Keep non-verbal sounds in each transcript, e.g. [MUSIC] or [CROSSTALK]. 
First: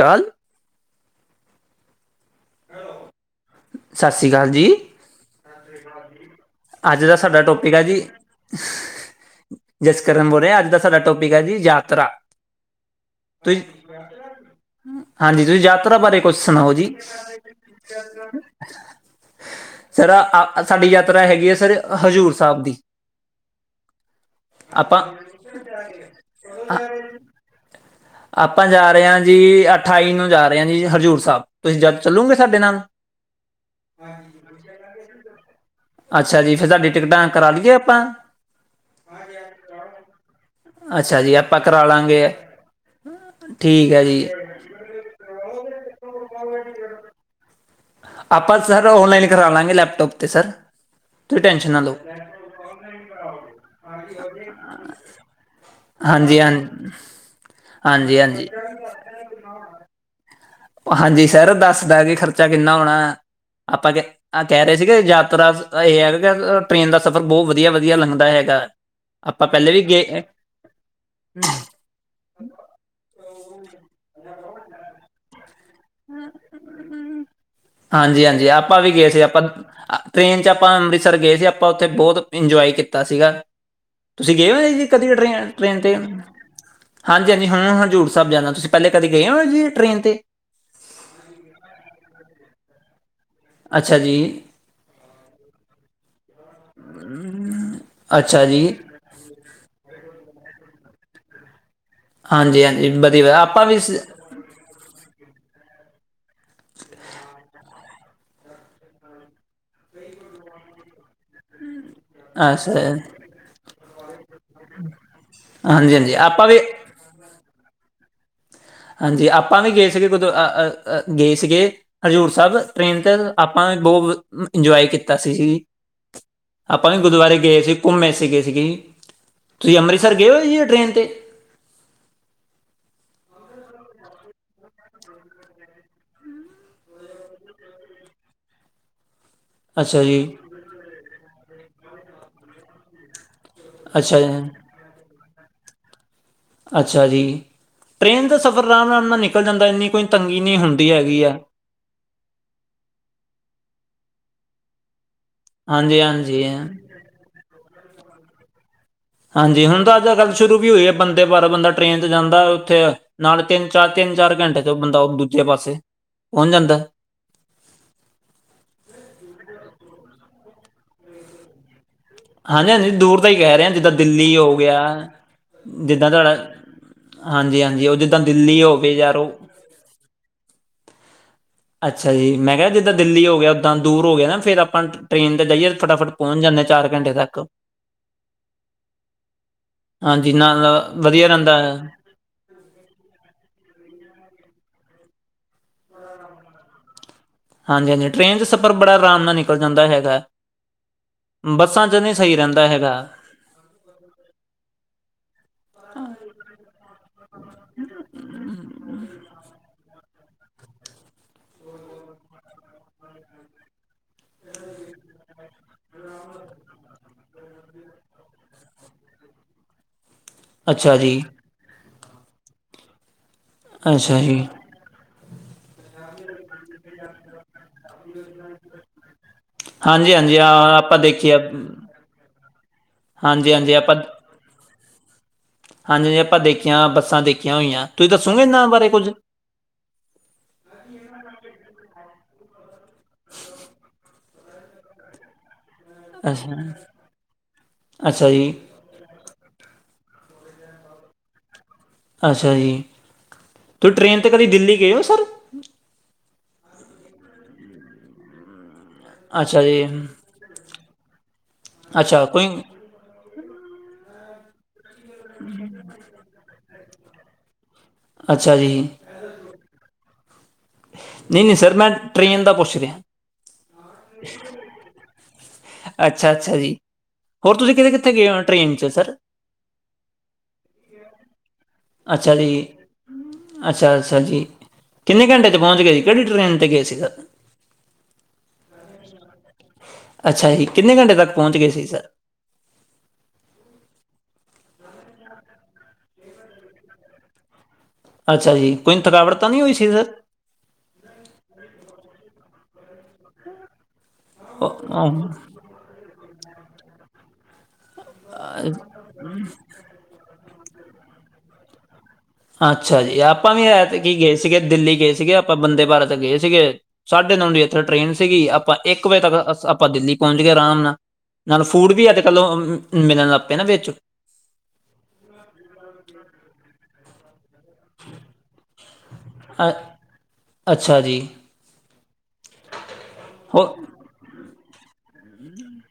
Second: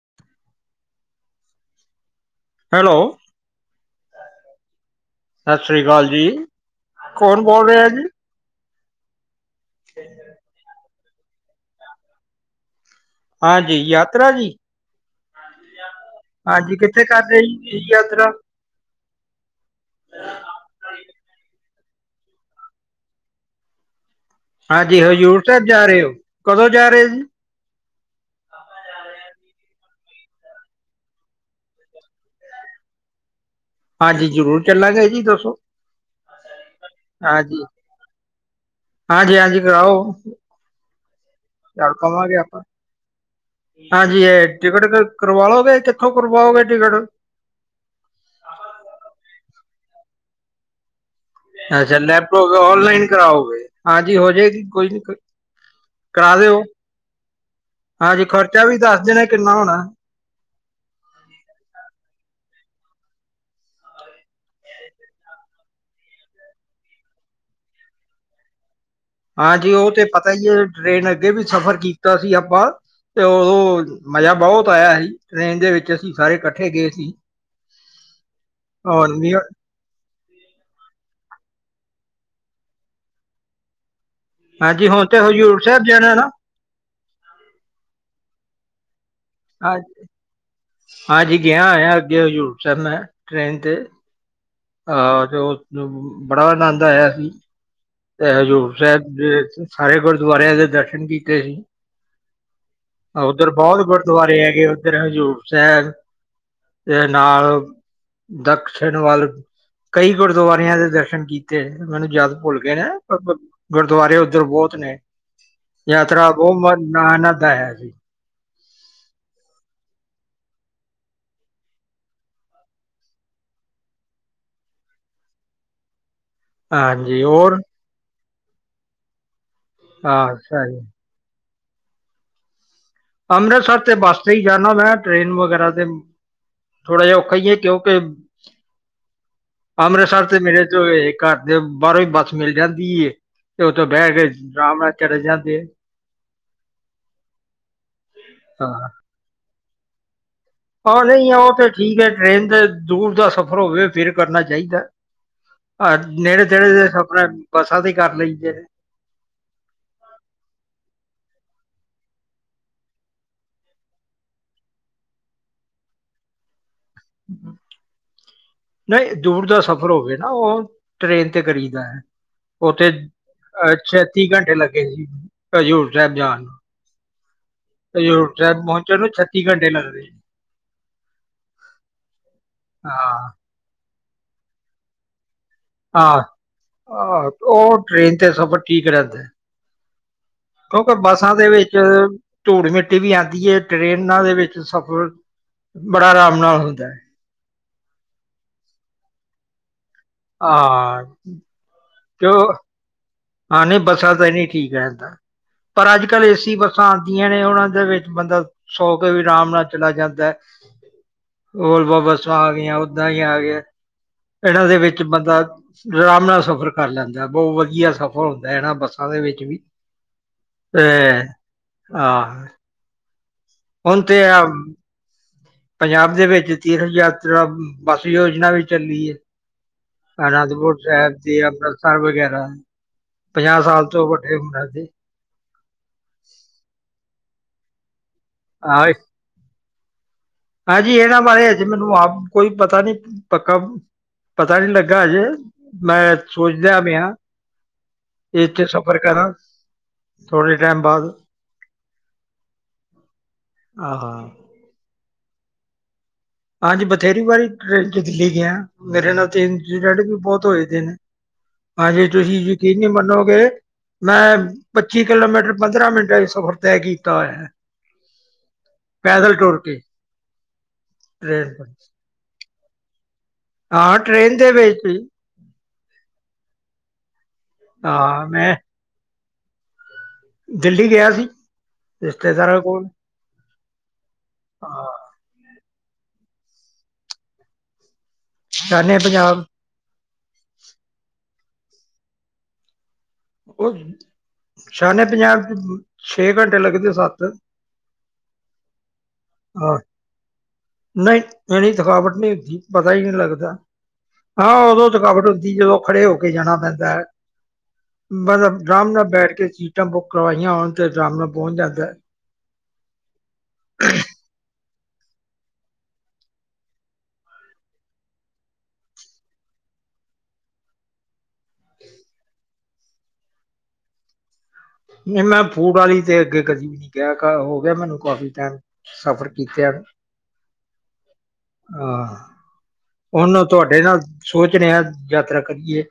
ਦਾਲ hello, ਸਤਿ ਸ੍ਰੀ ਕਾਲ ਜੀ ਸਤਿ ਸ੍ਰੀ ਅਕਾਲ ਜੀ ਅੱਜ ਦਾ ਕੌਣ ਸਾਡਾ ਬੋਲ ਟੋਪਿਕ ਆ ਰਿਹਾ ਜੀ। ਜਸਕਰਨ ਬੋਲ ਰਿਆ ਅੱਜ ਦਾ ਸਾਡਾ ਟੋਪਿਕ ਐ ਜੀ ਯਾਤਰਾ। ਤੁਸੀਂ ਹਾਂਜੀ ਯਾਤਰਾ ਜੀ। ਹਾਂਜੀ, ਤੁਸੀਂ ਯਾਤਰਾ ਬਾਰੇ ਕੁਛ ਸੁਣਾਓ ਹਾਂਜੀ ਜੀ। ਕਿੱਥੇ ਕਰ ਰਹੇ ਜੀ ਯਾਤਰਾ ਸਾਰਾ [UNINTELLIGIBLE] ਆ ਸਾਡੀ ਯਾਤਰਾ ਹੈਗੀ ਹੈ ਸਰ ਹਜ਼ੂਰ ਸਾਹਿਬ ਦੀ ਹਾਂਜੀ ਆਪਾਂ ਹਜ਼ੂਰ ਸਾਹਿਬ ਜਾ ਰਹੇ ਹੋ ਕਦੋਂ ਜਾ ਰਹੇ ਹੋ ਜੀ ਆਪਾਂ ਜਾ ਰਹੇ ਹਾਂ ਜੀ ਅਠਾਈ ਨੂੰ ਜਾ ਰਹੇ ਹਾਂ ਜੀ ਹਜ਼ੂਰ ਸਾਹਿਬ ਤੁਸੀਂ ਜਦ ਚਲੋਂਗੇ ਸਾਡੇ ਨਾਲ ਹਾਂਜੀ ਜ਼ਰੂਰ ਚੱਲਾਂਗੇ ਜੀ ਦੱਸੋ [INAUDIBLE] ਅੱਛਾ ਜੀ ਫਿਰ ਤੁਹਾਡੀ ਟਿਕਟਾਂ ਕਰਾ ਹਾਂਜੀ ਦੇਈ ਏ ਆਪਾਂ ਹਾਂਜੀ ਹਾਂਜੀ ਕਰਾਓ ਅੱਛਾ ਜੀ ਆਪ ਚੱਲ ਪਵਾਂਗੇ ਆਪਾਂ ਠੀਕ ਹੈ ਜੀ ਹਾਂਜੀ ਇਹ ਟਿਕਟ ਕਰਵਾ ਲੋਗੇ ਕਿ ਆਪਾਂ ਸਰ ਔਨਲਾਈਨ ਕਰਾ ਲਾਂਗੇ ਲੈਪਟੋਪ ਤੇ ਸਰ ਤੁਸੀਂ ਟੈਨਸ਼ਨ ਨਾ ਲਓ ਅੱਛਾ ਲੈਪਟੋਪ ਔਨਲਾਈਨ ਕਰਾਓਗੇ ਹਾਂਜੀ ਹੋ ਜਾਏਗੀ ਕੋਈ ਨੀ ਕਰਾ ਹਾਂਜੀ ਹਾਂ ਦਿਓ ਹਾਂਜੀ ਖਰਚਾ ਵੀ ਦੱਸ ਦੇਣਾ ਕਿੰਨਾ ਹੋਣਾ ਹਾਂਜੀ ਸਰ ਦੱਸ ਦਾਂਗੇ ਖਰਚਾ ਕਿੰਨਾ ਹੋਣਾ ਆਪਾਂ ਕਿ ਆਹ ਕਹਿ ਰਹੇ ਸੀ ਕਿ ਯਾਤਰਾ ਇਹ ਹੈਗਾ ਕਿ ਟ੍ਰੇਨ ਦਾ ਸਫ਼ਰ ਬਹੁਤ ਵਧੀਆ ਵਧੀਆ ਲੰਘਦਾ ਹੈਗਾ ਆਪਾਂ ਪਹਿਲੇ ਹਾਂਜੀ ਵੀ ਉਹ ਤੇ ਗਏ ਪਤਾ ਹੀ ਹੈ ਟ੍ਰਰੇਨ ਅੱਗੇ ਵੀ ਸਫ਼ਰ ਕੀ ਕੀਤਾ ਸੀ ਆਪਾਂ ਤੇ ਉਦੋਂ ਮਜ਼ਾ ਬਹੁਤ ਆਇਆ ਸੀ ਟ੍ਰੇਨ ਦੇ ਵਿੱਚ ਅਸੀਂ ਸਾਰੇ ਇਕੱਠੇ ਗਏ ਸੀ ਹਾਂਜੀ ਹਾਂਜੀ ਆਪਾਂ ਵੀ ਗਏ ਸੀ ਆਪਾਂ ਟ੍ਰੇਨ ਚੱ ਆਪਾਂ ਅੰਮ੍ਰਿਤਸਰ ਗਏ ਸੀ ਆਪਾਂ ਉੱਥੇ ਬਹੁਤ ਇੰਜੋਏ ਕੀਤਾ ਸੀਗਾ ਤੁਸੀਂ ਗਏ ਹੋ ਹਾਂਜੀ ਹੁਣ ਕਦੀ ਤੇ ਟ੍ਰੇਨ ਹਜ਼ੂਰ ਟ੍ਰੇਨ ਸਾਹਿਬ ਤੇ ਜਾਣਾ ਨਾ ਹਾਂਜੀ ਹਾਂਜੀ ਹੁਣ ਹਜ਼ੂੂਰ ਸਾਹਿਬ ਜਾਂਦਾ ਤੁਸੀਂ ਪਹਿਲੇ ਕਦੇ ਗਏ ਹੋ ਜੀ ਹਾਂ ਟ੍ਰੇਨ ਤੇ ਹਾਂਜੀ ਗਿਆ ਹੋਇਆ ਅੱਗੇ ਹਜ਼ੂਰ ਸਰਨ [UNINTELLIGIBLE] ਅੱਛਾ ਜੀ ਆਹ ਤੇ ਉਸਨੂੰ ਬੜਾ ਆਨੰਦ ਆਇਆ ਸੀ ਤੇ ਅੱਛਾ ਜੀ ਹਜ਼ੂਰ ਸਾਹਿਬ ਦੇ ਸਾਰੇ ਗੁਰਦੁਆਰਿਆਂ ਦੇ ਦਰਸ਼ਨ ਕੀਤੇ ਸੀ ਹਾਂਜੀ ਹਾਂਜੀ ਵਧੀਆ ਉੱਧਰ ਆਪਾਂ ਵੀ ਬਹੁਤ ਸ- ਗੁਰਦੁਆਰੇ ਹੈਗੇ ਉੱਧਰ ਹਜ਼ੂਰ ਸਾਹਿਬ ਤੇ ਨਾਲ ਦਕਿਸ਼ਣ ਵੱਲ ਕਈ ਗੁਰਦੁਆਰਿਆਂ ਦੇ ਦਰਸ਼ਨ ਕੀਤੇ ਮੈਨੂੰ ਯਾਦ ਭੁੱਲ ਗਏ ਨੇ ਅੱਛਾ ਗੁਰਦੁਆਰੇ ਉੱਧਰ ਬਹੁਤ ਨੇ ਹਾਂਜੀ ਹਾਂਜੀ ਯਾਤਰਾ ਆਪਾਂ ਵੀ ਬਹੁਤ ਆਨੰਦ ਆਇਆ ਸੀ ਹਾਂਜੀ ਆਪਾਂ ਵੀ ਗਏ ਸੀਗੇ ਅ ਅ ਗਏ ਸੀਗੇ ਹਜ਼ੂਰ ਸਾਹਿਬ ਟ੍ਰੇਨ ਤੇ ਆਪਾਂ ਵੀ ਬਹੁਤ ਇੰਜੋਏ ਕੀਤਾ ਸੀ ਸੀ ਆਪਾਂ ਵੀ ਹਾਂਜੀ ਗੁਰਦੁਆਰੇ ਗਏ ਹੋਰ ਸੀ ਘੁੰਮੇ ਸੀ ਗਏ ਸੀਗੇ ਜੀ ਤੁਸੀਂ ਅੰਮ੍ਰਿਤਸਰ ਗਏ ਹਾਂ ਹੋ ਜੀ ਇਹ ਸਹੀ ਟ੍ਰਰੇਨ 'ਤੇ ਅੰਮ੍ਰਿਤਸਰ ਤੇ ਬੱਸ ਤੇ ਹੀ ਜਾਦਾ ਮੈਂ ਟ੍ਰੇਨ ਵਗੈਰਾ ਤੇ ਥੋੜਾ ਜਿ ਔਖਾ ਹੀ ਹੈ ਕਿਉਂਕਿ ਅੱਛਾ ਜੀ ਅੰਮ੍ਰਿਤਸਰ ਤੇ ਮੇਰੇ ਘਰ ਦੇ ਬਾਹਰੋਂ ਹੀ ਬੱਸ ਮਿਲ ਜਾਂਦੀ ਤੇ ਉੱਥੋਂ ਬਹਿ ਅੱਛਾ ਜੀ ਕੇ ਅਰਾਮ ਨਾਲ ਚਲੇੇ ਜਾਂਦੇ ਅੱਛਾ ਜੀ ਟ੍ਰਰੇਨ ਦਾ ਸਫ਼ਰ ਅਰਾਮ ਹਾਂ ਅਰਾਮ ਨਾਲ ਨਿਕਲ ਜਾਂਦਾ ਇੰਨੀ ਕੋਈ ਤੰਗੀ ਨਹੀਂ ਹੁੰਦੀ ਆਹ ਹੈਗੀ ਨਹੀਂ ਆ ਊਹ ਤੇ ਠੀਕ ਏ, ਟ੍ਰਰੇਨ ਦੇ ਦੂਰ ਦਾ ਸਫ਼ਰ ਹੋਵੇ ਫਿਰ ਕਰਨਾ ਚਾਹੀਦਾ। ਅਹ ਹਾਂਜੀ ਹਾਂਜੀ ਨੇੜੇ ਤੇੜੇ ਤੇ ਸਫਰ ਬੱਸਾਂ ਤੇ ਕਰ ਲਈ ਦੇ ਨੇ ਹਾਂਜੀ, ਹੁਨ ਤਾਂ ਅੱਜ ਕੱਲ ਸ਼ੁਰੂ ਵੀ ਹੋਈ ਏ, ਬੰਦੇ ਭਾਰਤ ਬੰਦਾ ਟ੍ਰੇਨ ਤੇ ਜਾਂਦਾ ਉੱਥੇ ਨਾਲੇ ਤਿੰਨ, ਚਾਰ ਤਿੰਨ, ਚਾਰ ਘੰਟੇ ਚੱ ਬੰਦਾ ਉਹ ਦੂਜੇ ਪਾਸੇ ਪਹੁੰਚ ਜਾਂਦਾ ਹੂੰ। [UNINTELLIGIBLE] ਨਹੀਂ ਦੂਰ ਦਾ ਸਫ਼ਰ ਹੋਵੇ ਨਾ, ਉਹ ਟ੍ਰਰੇਨ ਤੇ ਕਰੀਦਾ ਹੈ ਹਾਂਜੀ, ਉੱਥੇ ਹਾਂਜੀ ਦੂਰ ਦਾ ਹੀ ਕਹਿ ਰਹੇ ਅ ਜਿੱਦਾਂ ਛੱਤੀ ਦਿੱਲੀ ਘੰਟੇ ਹੋ ਗਿਆ, ਲੱਗੇ ਸੀ ਹਜ਼ੂਰ ਜਿੱਦਾਂ ਸਾਹਿਬ ਤੁਹਾਡਾ ਜਾਣ ਨੂੰ ਹਾਂਜੀ-ਹਾਂਜੀ ਉ ਜਿੱਦਾ ਹਜ਼ੂਰ ਦਿੱਲੀ ਸਾਹਿਬ ਹੋਵੇ ਪਹੁੰਚਣ ਨੂੰ ਯਾਰ ਔ [UNINTELLIGIBLE] ਅੱਛਾ ਜੀ ਮੈਂ ਕਿਆ ਜਿੱਦਾ ਦਿੱਲੀ ਹਾਂ ਹੋ ਗਿਆ ਉੱਦਾਂ ਦੂਰ ਹੋ ਗਿਆ ਨਾ ਫੇਰ ਆਪਾਂ ਟ੍ਰਰੇਨ 'ਤੇ ਜਾਈਏ ਫਟਾਫਟ ਹਾਂ ਪਹੁੰਚ ਜਾਂਦੇ ਚਾਰ ਘੰਟੇ ਆ ਤੱਕ ਓ ਟ੍ਰੇਨ ਤੇ ਸਫ਼ਰ ਠੀਕ ਰੈਦਾਂ। ਹਾਂਜੀ ਨਾਲ ਕੋਕੇ ਵਧੀਆ ਬੱਸਾਂ ਦੇ ਰਹਿੰਦਾ ਵਿੱਚ ਹੈ ਥੂੜ -ਮਿੱਟੀ ਵੀ ਆਂਦੀ ਏ, ਟਰੇਨਾਂ ਦੇ ਵਿੱਚ ਸਫ਼ਰ ਬੜਾ ਰਾਮ ਨਾਲ ਹੁੰਦਾ। ਹਾਂਜੀ-ਹਾਂਜੀ ਟ੍ਰਰੇਨ 'ਚ ਸਫ਼ਰ ਬੜਾ ਰਾਮ ਨਾਲ ਨਿਕਲ ਜਾਂਦਾ ਹੈਗਾ। ਹਾਂ ਬੱਸਾਂ 'ਚ ਨਈ, ਸਈ ਰੈਦਾਂ ਹੈਗਾ ਆ ਨਈ ਬੱਸਾਂ ਤਾਂ ਨੀ ਠੀ ਕੈਤਾ। ਪਰ ਅੱਜ-ਕੱਲ੍ਹ ਏਸੀ ਬੱਸਾਂ ਆਦੀਆਂ ਨੇ ਉਨਾਂ ਦੇ ਵਿੱਚ ਬੰਦਾ ਸੌ ਕੇ ਵੀ ਰਾਮ ਨਾਲ ਚਲਾ ਜਾਂਦਾ। ਹੋਲ ਬਬ ਬੱਸਾਂ ਆ ਗੀਆਂ, ਓਦਾਂ ਈ ਆ ਗੀਆਂ ਇਨਾਂ ਦੇ ਵਿੱਚ ਬੰਦਾ ਰਾਮ ਨਾਲ ਸਫ਼ਰ ਕਰ ਲੈਂਦਾ, ਬੋਤ ਵਧੀਆ ਸਫ਼ਰ ਹੁੰਦਾ ਇਨਾਂ ਬੱਸਾਂ ਦੇ ਵਿੱਚ ਵੀ। ਅੱਛਾ ਜੀ ਐ ਆਹ ਹੁਨ ਅੱਛਾ ਤੇ ਆ ਜੀ ਪੰਜਾਬ ਦੇ ਵਿੱਚ ਤੀਰਥ ਯਾਤਰਾ ਬੱਸ ਯੋਜਨਾ ਵੀ ਚੱਲੀ ਏ। ਹਾਂਜੀ ਹਾਂਜੀ ਹਾਂ ਅਨੰਦਪੁਰ ਆਪਾਂ ਸਾਹਿਬ ਦੇਖੀਏ ਦੀ, ਅੰਮ੍ਰਿਤਸਰ ਵਗੈਰਾ ਹਾਂਜੀ ਪੰਜਾਹ ਹਾਂਜੀ ਸਾਲ ਆਪਾਂ ਤੋਂ ਵੱ [UNINTELLIGIBLE] ਹਾਂਜੀ ਆਪਾਂ ਦੇਖੀਆਂ ਬੱਸਾਂ ਦੇਖੀਆਂ ਹੋਈਆਂ, ਤੁਸੀਂ ਦੱਸੋਗੇ ਏਨਾਂ ਹਾਂ ਬਾਰੇ ਕੁੱਝ ਹਾਂਜੀ ਏਨਾਂ ਬਾਰੇ ਅਜੇ ਮੈਨੂੰ ਆਪ ਕੋਈ ਪਤਾ ਨੀ ਪੱਕਾ ਪਤਾ ਨੀ ਲੱਗਾ ਅਜੇ ਮੈਂ ਅੱਛਾ, ਸੋਚਦਾ ਪੇਆ, ਅੱਛਾ ਜੀ, ਇੱਥੇ ਸਬ ਫ਼ਰ ਕਰਾਂ ਥੋੜੇ ਟੈਮ ਬਾਅਦ ਅੱਛਾ ਜੀ, ਤੁ ਟਰੇੇਨ ਹਾਂ ਤੇ ਕਦੀ ਦਿੱਲੀ ਗਏ ਔ ਸਰ? ਹਾਂਜੀ ਬਥੇਰੀ ਵਾਰੀ ਟ੍ਰਰੇਨ 'ਚ ਦਿੱਲੀ ਗਿਆ। ਮੇਰੇ ਨਾਲ ਤੇ ਅੱਛਾ ਜੀ, ਇੰਸੀਡੈਂਟ ਵੀ ਬੋਤ ਹੋਏਦੇ ਨੇ ਹਾਂਜੀ ਅੱਛਾ ਤੁਸੀਂ ਕੋਈ ਯਕੀ ਤੁਸੀਂ ਮਨੋਗੇ, ਮੈਂ ਪੱਚੀ ਕਿਲੋਮੀਟਰ ਪੰਦਰਾਂ ਮਿੰਟਾਂ 'ਚ ਸਫ਼ਰ ਤੈਅ ਕੀਤਾ ਹੋਇਯਾ। ਅੱਛਾ ਜੀ। ਪੈਦਲ ਟੂਰ ਕੇ। ਟ੍ਰੇਨ ਨਹੀਂ-ਨਹੀਂ ਪਰ। ਸਰ ਮੈਂ ਟਰੇਨ ਦਾ ਪੁੱਛ ਰਿਹਾ। ਹਾਂ, ਟ੍ਰਰੇਨ ਦੇ ਵੇਚ ਈ। ਅੱਛਾ-ਅੱਛਾ ਜੀ। ਹੋਰ ਤੁਸੀਂ ਕਿਥੇ-ਕਿੱਥੇ ਹਾਂ ਗਏ ਔ ਮੈਂ ਟ੍ਰੇਰਨ 'ਚ ਸਰ? ਦਿੱਲੀ ਗਿਆ ਸੀ, ਅੱਛਾ ਜੀ, ਰਿਸ਼ਤੇਦਾਰਾਂ ਕੋਲ। ਅੱਛਾ-ਅੱਛਾ ਜੀ। ਹਾਂ। ਕਿੰਨੇ ਘੰਟੇ 'ਚ ਪੋਂਚ ਗਏ ਸੀ। ਕੇੜੀ ਟ੍ਰੇਨ ਤੇ ਗਏ ਸੀ ਸਰ? ਸ਼ਾਨੇ-ਪੰਜਾਬ। ਅੱਛਾ ਜੀ। ਕਿੰਨੇ ਘੰਟੇ ਤੱਕ ਪੋਂਚਗੇ ਸੀ ਸਰ? ਓ ਸ਼ਾਨੇ-ਪੰਜਾਬ 'ਚ ਛੇ ਘੰਟੇ ਲੱਗਦੇ ਸੱਤ। ਅੱਛਾ ਜੀ। ਕੋਈ ਥਕਾਵਟ ਤਾਂ ਨੀ ਹੋਈ ਸੀ ਸਰ? ਨਈ ਏਂਨੀ ਥਕਾਵਟ ਨੀ ਹੋਈ ਸੀ ਪਤਾ ਈ ਨੀ ਲੱਗਦਾ। ਹਾਂ ਉਦੋਂ ਥਕਾਵਟ ਹੁਦੀ ਜਦੋਂ ਖੜੇ ਹੋ ਕੇ ਜਾਨਾ ਪੈਂਦਾ। ਮਤਲਬ ਰਾਮ ਨਾਲ ਬੈਠ ਕੇ ਸੀਟਾਂ ਬੁੱਕ ਕਰਵਾਈਆਂ ਹੋਨ ਤੇ ਰਾਮ ਨਾਲ ਪੋਂਚ ਜਾਂਦਾ। ਅੱਛਾ ਜੀ ਆਪਾਂ ਵੀ ਐਤਕੀ ਗਏ ਸੀਗੇ ਦਿੱਲੀ ਗਏ ਸੀਗੇ ਆਪਾਂ ਬੰਦੇ ਭਾਰਤ ਗਏ ਸੀਗੇ। ਸਾਢੇ ਨੌ ਦੀ ਇੱਥੇ ਟ੍ਰੇਰਨ ਸੀਗੀ ਆਪਾਂ ਇੱਕ ਵਜੇ ਤੱਕ ਅਸ ਆਪਾਂ ਦਿੱਲੀ ਪੋਂਚ ਗਏ ਰਾਮ ਨਾਲ। ਨਾਲ ਫੂਡ ਵੀ ਅੱਜ -ਕੱਲ੍ਹ ਮਿਲਨ ਲਗ ਪੇਆ ਨਾ ਵੇਚ। ਨਹੀਂ ਮੈਂ ਫੂਡ ਵਾਲੀ ਤੇ ਅੱਗੇ ਕਦੀ। ਗਿਆ ਕਾ ਹੋ ਗਿਆ ਮੈਨੂੰ ਕਾਫੀ ਟਾਈਮ ਸਫ਼ਰ ਅ ਕੀਤਿਆਂ ਨੂੰ। ਅੱਛਾ ਜੀ ਆਹ, ਉਹਨੂੰ ਹੋ ਤਾਡੇ ਨਾਲ ਸੋਚ ਰਿਹਾਂ, ਯਾਤਰਾ ਕਰੀਏ।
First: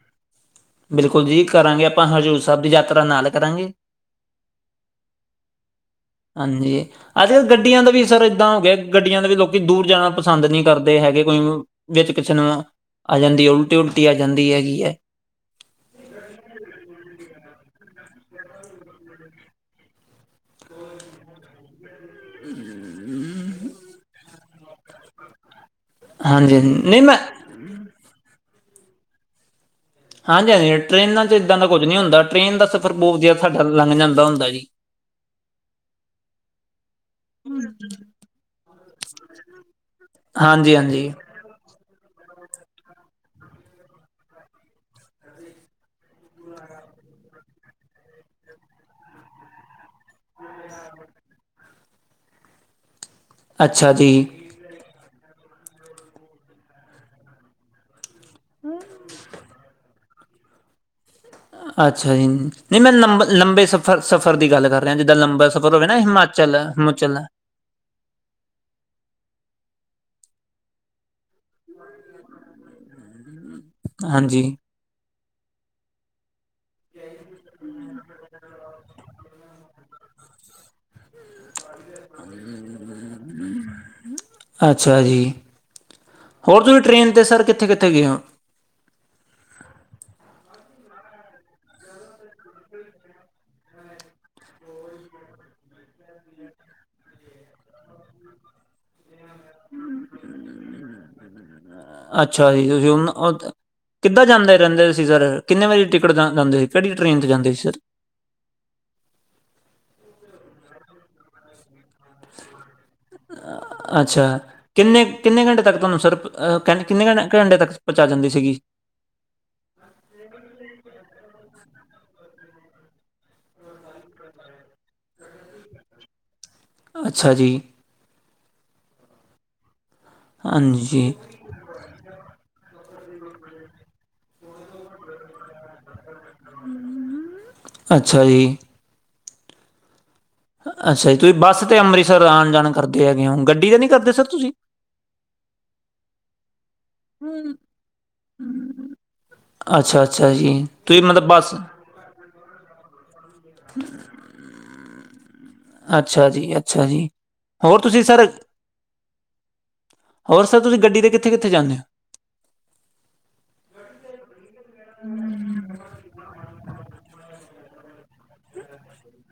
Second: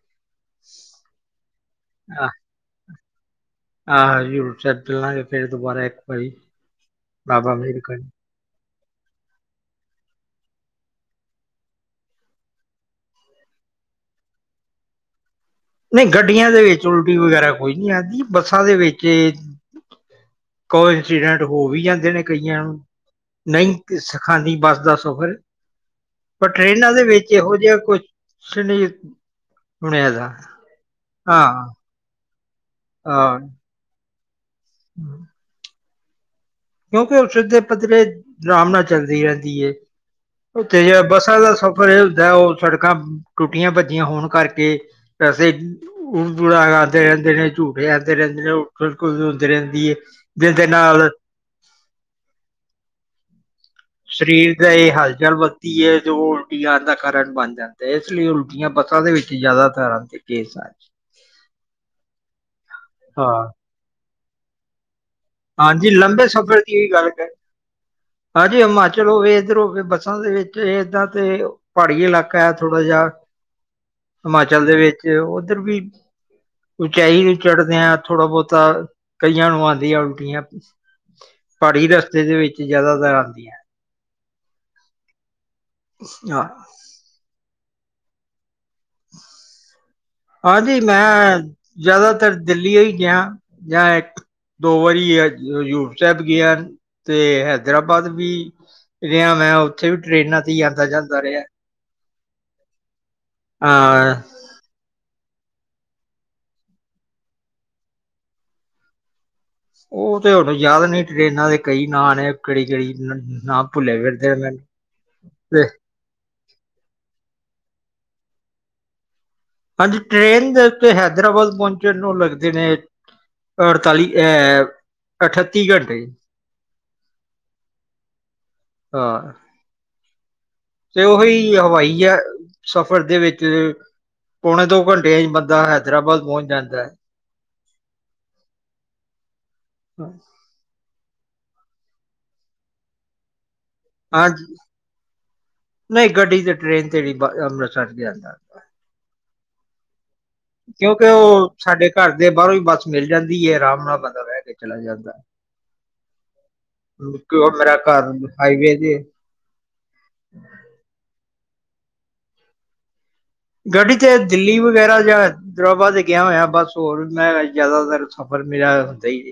ਬਿਲਕੁਲ ਜੀ ਕਰਾਂਗੇ ਆਪਾਂ ਹਜ਼ੂਰ ਸਾਹਿਬ ਦੀ ਯਾਤਰਾ ਨਾਲ ਕਰਾਂਗੇ। ਆਹੋ ਜੀ ਹਜੂਰ ਸਾਹਿਬ ਚੱਲਾਂਗੇ ਫੇਰ ਦੁਬਾਰਾ ਇੱਕ ਵਾਰੀ ਹਾਂਜੀ, ਅੱਜ- ਕੱਲ ਬਾਬਾ ਮੇਹਰ ਗੱਡੀਆਂ ਦਾ ਕਰਨ ਵੀ ਸਰ ਐਦਾਂ ਹੋ ਗਿਆ ਗੱਡੀਆਂ ਦੇ ਵੀ ਲੋਕੀ ਦੂਰ ਜਾਣਾ ਪਸੰਦ ਨਹੀਂ ਕਰਦੇ ਹੈਗੇ, ਕੋਈ ਵਿੱਚ ਕਿਸੇ ਨਾ ਆ ਜਾਂਦੀ, ਉਲਟੀ -ਉਲਟੀ ਆ ਜਾਂਦੀ ਹੈਗੀ ਏ। ਨਹੀਂ ਗੱਡੀਆਂ ਦੇ ਵਿੱਚ ਉਲਟੀ ਵਗੈਰਾ ਕੋਈ ਨਹੀਂ ਆਂਦੀ ਬੱਸਾਂ ਦੇ ਵਿੱਚ ਕੋ ਇੰਸੀਡੈਂਟ ਹੋ ਵੀ ਜਾਂਦੇ ਨੇ ਕਈਆਂ ਨੂੰ, ਨਹੀਂ ਸਿਖਾਂਦੀ ਬੱਸ ਦਾ ਸਫ਼ਰ। ਪਰ ਹਾਂਜੀ ਟਰੇਨਾਂ ਨਹੀਂ ਦੇ ਮੈਂ ਵਿੱਚ ਐਹੋ ਜਿਹਾ ਕੁਛ ਨੀ ਹੁਣ ਹੈਗਾ ਹਾਂਜੀ ਹਾਂਜੀ ਟ੍ਰੇਨਾਂ 'ਚ ਇੱਦਾਂ ਦਾ ਕੁਝ ਨਹੀਂ ਹੁੰਦਾ, ਟ੍ਰੇਨ ਦਾ ਸਫ਼ਰ ਬਹੁਤ ਵਧੀਆ ਹਾਂ ਸਾਡਾ ਲੰਘ ਜਾਂਦਾ ਹੁੰਦਾ ਜੀ। ਕਿਉਂਕਿ ਉਹ ਸਿੱਧਰੇ -ਪੱਧਰੇ ਅਰਾਮ ਨਾਲ ਚੱਲਦੀ ਰਹਿੰਦੀ ਏ, ਹਾਂਜੀ ਉੱਥੇ ਜੇ ਹਾਂਜੀ ਬਸਾਂ ਦਾ ਸਫਰ ਪਰ ਐਹ ਹੁੰਦਾ ਉਹ ਸੜਕਾਂ ਟੁੱਟੀਆਂ -ਭੱਜੀਆਂ ਹੋਣ ਕਰਕੇ, ਵੈਸੇ ਉ ਦੁੜਗਾਉਂਦੇ ਰਹਿੰਦੇ ਨੇ ਝੂਟੇ ਆਉਂਦੇ ਰਹਿੰਦੇ ਨੇ ਉਹ ਕੁਦਕੁਦ ਰਹਿੰਦੀ ਏ। ਜਿਹਦੇ ਨਾਲ ਅੱਛਾ ਜੀ ਸਰੀਰ ਦਾ ਇਹ ਹਲਚਲ ਵਧਦੀ ਏ ਜੋ ਉਲਟੀ ਆਣ ਦਾ ਕਾਰਨ ਬਣ ਜਾਂਦਾ। ਤੇ ਇਸ ਲਈ ਉਲਟੀਆਂ ਬੱਸਾਂ ਦੇ ਵਿੱਚ ਜ਼ਿਆਦਾਤਰ ਆਂਦੀ ਏ ਸਚ ਅੱਛਾ ਜੀ, ਨਹੀਂ ਮੈਂ ਲੰਬੇ, ਹਾਂ ਲੰਬੇ ਸਫ਼ਰ, ਸਫ਼ਰ ਦੀ ਗੱਲ ਕਰ ਜਿੱਦਾਂ ਲੰਬਾ ਸਫ਼ਰ ਹੋਵੇ ਹਾਂਜੀ ਨਾ ਲੰਬੇ ਹਿਮਾਚਲ, ਸਫ਼ਰ ਦੀ ਵੀ ਗੱਲ ਹਿਮਾਚਲ ਦਾ ਕਰ ਹਾਂਜੀ ਹਿਮਾਚਲ ਹੋਵੇ ਇੱਧਰੋਂ ਬੱਸਾਂ ਦੇ ਵਿੱਚ ਏਦਾਂ ਤੇ ਪਹਾੜੀ ਇਲਾਕਾ ਹੈ ਥੋੜ੍ਹਾ ਜਿਹਾ, ਹਾਂਜੀ ਹਿਮਾਚਲ ਦੇ ਵਿੱਚ ਉੱਧਰ ਵੀ ਉਚਾਈ ਵੀ ਚੜ੍ਹਦੇ ਆ ਥੋੜ੍ਹਾ ਬਹੁਤਾ, ਕਈਆਂ ਨੂੰ ਆਂਦੀਆਂ ਉਲਟੀਆਂ। ਪਹਾੜੀ ਰਸਤੇ ਦੇ ਵਿੱਚ ਜ਼ਿਆਦਾਤਰ ਆਂਦੀ ਹੈ ਅੱਛਾ ਜੀ, ਹਾਂ ਹੋਰ ਤੁਸੀਂ ਟ੍ਰੇਨ 'ਤੇ ਸਰ ਕਿੱਥੇ -ਕਿੱਥੇ ਗਏ ਹੋ? [INAUDIBLE] ਹਾਂਜੀ ਮੈਂ, ਜ਼ਿਆਦਾਤਰ ਦਿੱਲੀ ਹੀ ਗਿਆ ਜਾਂ ਇੱਕ ਦੋ ਵਾਰੀ ਹ ਹਜ਼ੂਰ ਸਾਹਿਬ ਗਿਆ ਤੇ ਹੈਦਰਾਬਾਦ ਵੀ ਰਿਹਾ ਮੈਂ, ਉੱਥੇ ਵੀ ਟਰੇਨਾਂ ਤੇ ਆਂਦਾ ਜਾਂਦਾ ਰਿਹਾ। ਅ ਅੱਛਾ ਜੀ, ਤੁਸੀਂ ਹੁਣ ਉਧ ਹਾਂ ਕਿੱਦਾਂ ਜਾਂਦੇ ਰਹਿੰਦੇ ਸੀ, ਸਰ? ਕਿੰਨੇ ਵਜੇ ਟਿਕਟ ਕਰਾਨ ਜਾਂਦੇ ਸੀ, ਕਿਹੜੀ ਟਰੇਨ 'ਤੇ ਜਾਂਦੇ ਸੀ ਸਰ? ਉਹ ਤੇ ਹੁਣ ਯਾਦ ਨੀ ਟਰੇਨਾਂ ਦੀ ਕਈ ਨਾਂ ਨੇ ਕਿਹੜੀ -ਕਿਹੜੀ ਨਾ ਨਾਮ ਭੁੱਲੇ ਅੱਛਾ ਰਹਿੰਦੇ ਮੈਨੂੰ ਕਿੰਨੇ ਕਿੰਨੇ ਘੰਟੇ ਤੇ ਤੱਕ ਤੁਹਾਨੂੰ ਸਿਰਫ ਅਹ ਕ -ਕਿੰਨੇ ਕੂ ਘੰਟੇ ਤੱਕ ਪਹੁੰਚਾ ਦਿੰਦੀ ਸੀਗੀ। ਹਾਂਜੀ ਟਰੇਨ ਦੇ ਉੱਤੇ ਹੈਦਰਾਬਾਦ ਪਹੁੰਚਣ ਨੂੰ ਲੱਗਦੇ ਨੇ ਅੜਤਾਲੀ ਅਐਹ ਅਠੱਤੀ ਘੰਟੇ। ਅੱਛਾ ਜੀ ਆਂ ਤੇ ਹਾਂਜੀ ਉਹੀ ਤੇ ਹਵਾਈ ਜਹਾਜ 'ਚ ਸਫ਼ਰ ਦੇ ਵਿੱਚ ਪੌਣੇ ਦੋ ਘੰਟੇ 'ਚ ਬੰਦਾ ਹੈਦਰਾਬਾਦ ਪਹੁੰਚ ਜਾਂਦਾ, ਅੱਛਾ ਜੀ ਹਾਂ। ਅੱਛਾ ਜੀ ਤੁਸੀਂ ਬੱਸ ਤੇ ਅੰਮ੍ਰਿਤਸਰ ਆਨ-ਜਾਨ ਕਰਦੇ ਹੈਗੇ ਔ ਗੱਡੀ ਤੇ ਨੀ ਹਾਂਜੀ, ਨਹੀਂ ਗੱਡੀ ਤੇ ਟ੍ਰੇਨ ਤੇ ਨੀ ਅੰਮ੍ਰਿਤਸਰ ਜਾਂਦਾ ਅੱਛਾ-ਅੱਛਾ ਜੀ, ਤੁਸੀਂ ਕਿਉਂਕਿ ਮਤਲਬ ਬਸ ਉਹ ਸਾਡੇ ਘਰ ਦੇ ਬਾਹਰੋਂ ਈ ਬੱਸ ਮਿਲ ਜਾਂਦੀ ਏ ਆਰਾਮ ਨਾਲ ਬੰਦਾ ਬਹਿ ਕੇ ਚਲਾ ਜਾਂਦਾ ਅੱਛਾ ਜੀ ਅੱਛਾ ਜੀ ਕਿਉਂ ਮੇਰਾ ਹੋਰ ਤੁਸੀਂ ਘਰ ਸਰ ਹਾਈਵੇ ਤੇ ਹੋਰ ਸਰ ਤੁਸੀਂ ਗੱਡੀ ਤੇ ਕਿੱਥੇ ਕਿੱਥੇ ਜਾਂਨੇ ਔ ਗੱਡੀ ਤੇ ਦਿੱਲੀ ਵਗੈਰਾ ਜਾਂ ਜਾਵਾ ਤੇ ਗੇਆ ਹੋਇਆ ਬਸ ਹੋਰ ਵੀ ਮੈਂ ਜ਼ਿਆਦਾਤਰ ਸਫ਼ਰ ਮੇਰਾ ਹੁੰਦਾ ਈ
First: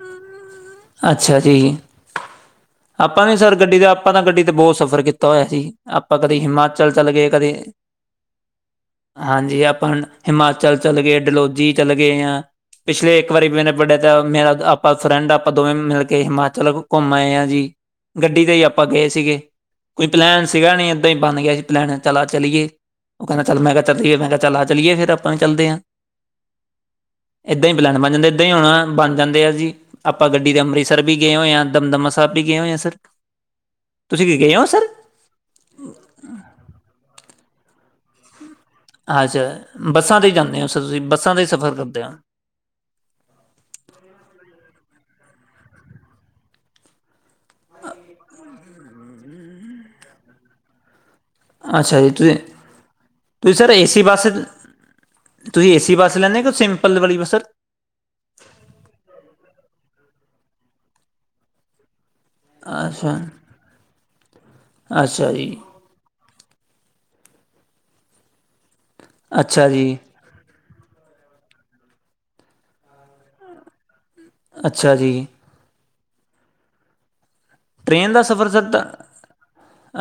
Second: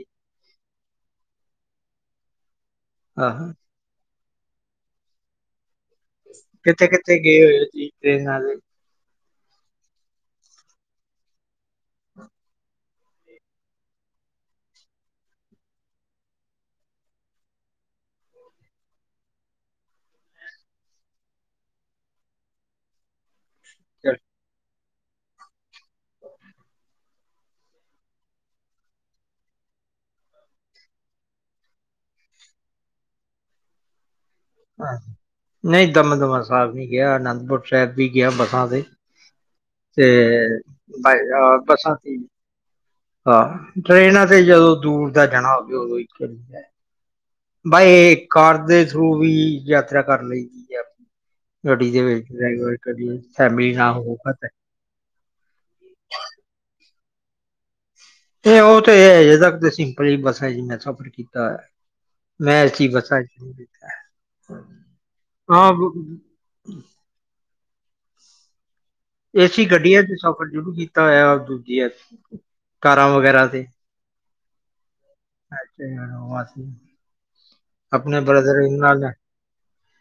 ਅੱਛਾ ਜੀ ਆਪਾਂ ਵੀ ਆਹ ਸਰ ਗੱਡੀ ਦਾ ਆਪਾਂ ਤਾਂ ਗੱਡੀ ਤੇ ਬਹੁਤ ਸਫ਼ਰ ਕੀਤਾ ਹੋਇਆ ਸੀ ਆਪਾਂ ਕਦੇ ਕਿੱਥੇ ਹਿਮਾਚਲ ਚੱਲ ਕਿੱਥੇ ਗਏ ਕਦੇ ਹੋਏ ਤੁਸੀਂ ਟ੍ਰੇਨ ਨਾਲ ਹਾਂਜੀ ਆਪਾਂ ਹਿਮਾਚਲ ਚੱਲੇ ਗਏ ਡਲੋਜੀ ਚੱਲ ਗਏ ਆ ਪਿਛਲੇ ਇੱਕ ਵਾਰੀ ਮਨੇ ਪੜ੍ਹਿਆ ਤਾਂ ਮੇਰਾ ਆਪਾਂ ਫਰੈਂਡ ਆਪਾਂ ਦੋਵੇਂ ਮਿਲ ਕੇ ਹਿਮਾਚਲ ਘੁੰਮ ਆਏ ਆ ਜੀ ਗੱਡੀ ਤੇ ਹੀ ਆਪਾਂ ਗਏ ਸੀਗੇ ਕੋਈ ਪਲੈਨ ਸੀਗਾ ਨਹੀਂ ਏਦਾਂ ਹੀ ਬਨ ਗਿਆ ਸੀ ਪਲੈਨ ਚਲ ਆ ਚਲੀਏ ਉਹ ਕਹਿੰਦਾ ਚੱਲ ਮੈਂ ਕਿਹਾ ਚੱਲਿਏ ਮੈਂ ਕਿਹਾ ਚੱਲ ਆ ਚਲੀਏ ਫਿਰ ਆਪਾਂ ਵੀ ਚੱਲਦੇ ਆ ਏਦਾਂ ਹੀ ਪਲੈਨ ਬਨ ਜਾਂਦਾ ਏਦਾਂ ਹੀ ਹੋਨਾ ਬਨ ਜਾਂਦੇ ਆ ਜੀ, ਆਪਾਂ ਗੱਡੀ ਦੇ ਅੰਮ੍ਰਿਤਸਰ ਵੀ ਗਏ ਹੋਏ ਆ, ਦਮਦਮਾ ਸਾਹਿਬ ਗਏ ਹੋਏ ਆ ਸਰ, ਤੁਸੀਂ ਕੀ ਗਏ ਹੋ ਸਰ ਹਾਂ ਨਹੀਂ ਦਮਦਮਾ ਸਾਹਿਬ ਨਹੀਂ ਗਿਆ, ਅਨੰਦਪੁਰ ਸਾਹਿਬ ਵੀ ਗਿਆ ਬੱਸਾਂ ਤੇ ਅੱਛਾ ਬੱਸਾਂ ਤੇ ਈ ਜਾਂਦੇ ਔ ਸਰ ਤੁਸੀਂ ਬੱਸਾਂ 'ਤੇ ਹੀ ਸਫ਼ਰ ਬੱਸਾਂ ਕਰਦੇ ਔ ਤੇ ਹਾਂ ਟਰੇਨਾਂ ਤੇ ਜਦੋਂ ਦੂਰ ਦਾ ਜਾਨਾ ਹੋਵੇ ਉਦੋਂ ਈ ਚੱਲੀਦਾ ਬਾਐ ਕਾਰ ਦੇ ਥਰੂ ਵੀ ਯਾਤਰਾ ਕਰ ਲਈ ਦੀ ਹੈ ਗੱਡੀ ਅੱਛਾ ਦੇ ਜੀ ਵਿੱਚ ਤੁਸੀਂ ਡਰਾਈਵਰ ਕਦੀ ਤੁਸੀਂ ਸਰ ਫੈਮਿਲੀ ਨਾ ਏਸੀ ਹੋ ਬੱਸ ਖਤ ਤੁਸੀਂ ਏ ਸੀ ਬੱਸ ਲੈਂਨੇ ਔ ਕਿ ਸਿੰਪਲ ਵਾਲੀ ਬੱਸਰ ਤੇ ਇਹ ਉਹ ਤੇ ਇਹ ਅਜੇ ਤੱਕ ਸਿੰਪਲ ਹੀ ਬੱਸਾਂ ਜੀ ਮੈਂ ਸਫ਼ਰ ਕੀਤਾ ਐ ਮੈਂ ਏ-ਸੀ ਅੱਛਾ ਬਸਾ ਚ ਕਿ ਨਹੀਂ ਕੀਤਾ ਐ ਅੱਛਾ ਜੀ ਏਸੀ ਅੱਛਾ ਜੀ ਗੱਡੀਆਂ ਚ ਸਫ਼ਰ ਜਰੂਰ ਕੀਤਾ ਹੋਇਆ ਦੂਜੀਆਂ ਕਾਰਾਂ ਵਗੈਰਾ ਤੇ ਅੱਛਾ ਜੀ ਅੱਛਾ ਟ੍ਰੇਨ ਆਪਨੇ ਦਾ ਸਫ਼ਰ ਬ੍ਰਦਰ ਸਰ ਇਨ ਤਾਂ ਲਾ ਨਾਲ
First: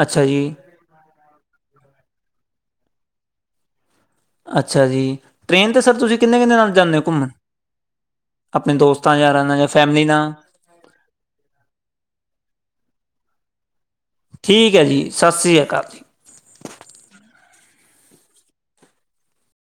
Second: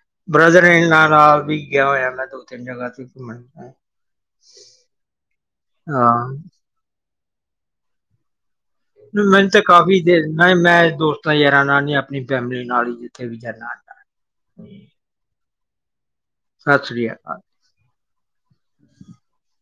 ਅੱਛਾ ਜੀ ਬ੍ਰਦਰ ਇਨ ਲਾ ਨਾਲ ਵੀ ਗਿਆ ਹੋਆ ਮੈਂ ਦੋ ਤਿੰਨ ਜਗਾ ਤੇ ਘੁੰਮਣ ਅੱਛਾ ਜੀ ਟ੍ਰਰੇਨ 'ਤੇ ਸਰ ਤੁਸੀਂ ਹਾਂ ਕਿੰਨੇ-ਕਿੰਨੇ ਨਾਲ ਜਾਂਨੇਔ ਘੁੰਮਣ ਆਪਨੇ ਦੋਸਤਾ ਮੈਨੂੰ ਤਾਂ ਕਾਫ਼ੀ ਦੇਰੀ ਨਹੀ ਮੈਂ ਦੋਸਤਾਂ ਯਾਰ ਨਾਲ ਨੀ ਆਪਣੀ ਫੈਮਿਲੀ ਨਾਲ ਕਿ ਵੀ [UNINTELLIGIBLE] ਠੀਕ ਹੈ ਜੀ ਸਸਿ ਸ਼੍ਰੀ ਅਕਾਲ ਜੀ ਸਸਿ ਸ਼੍ਰੀ ਅਕਾਲ [UNINTELLIGIBLE]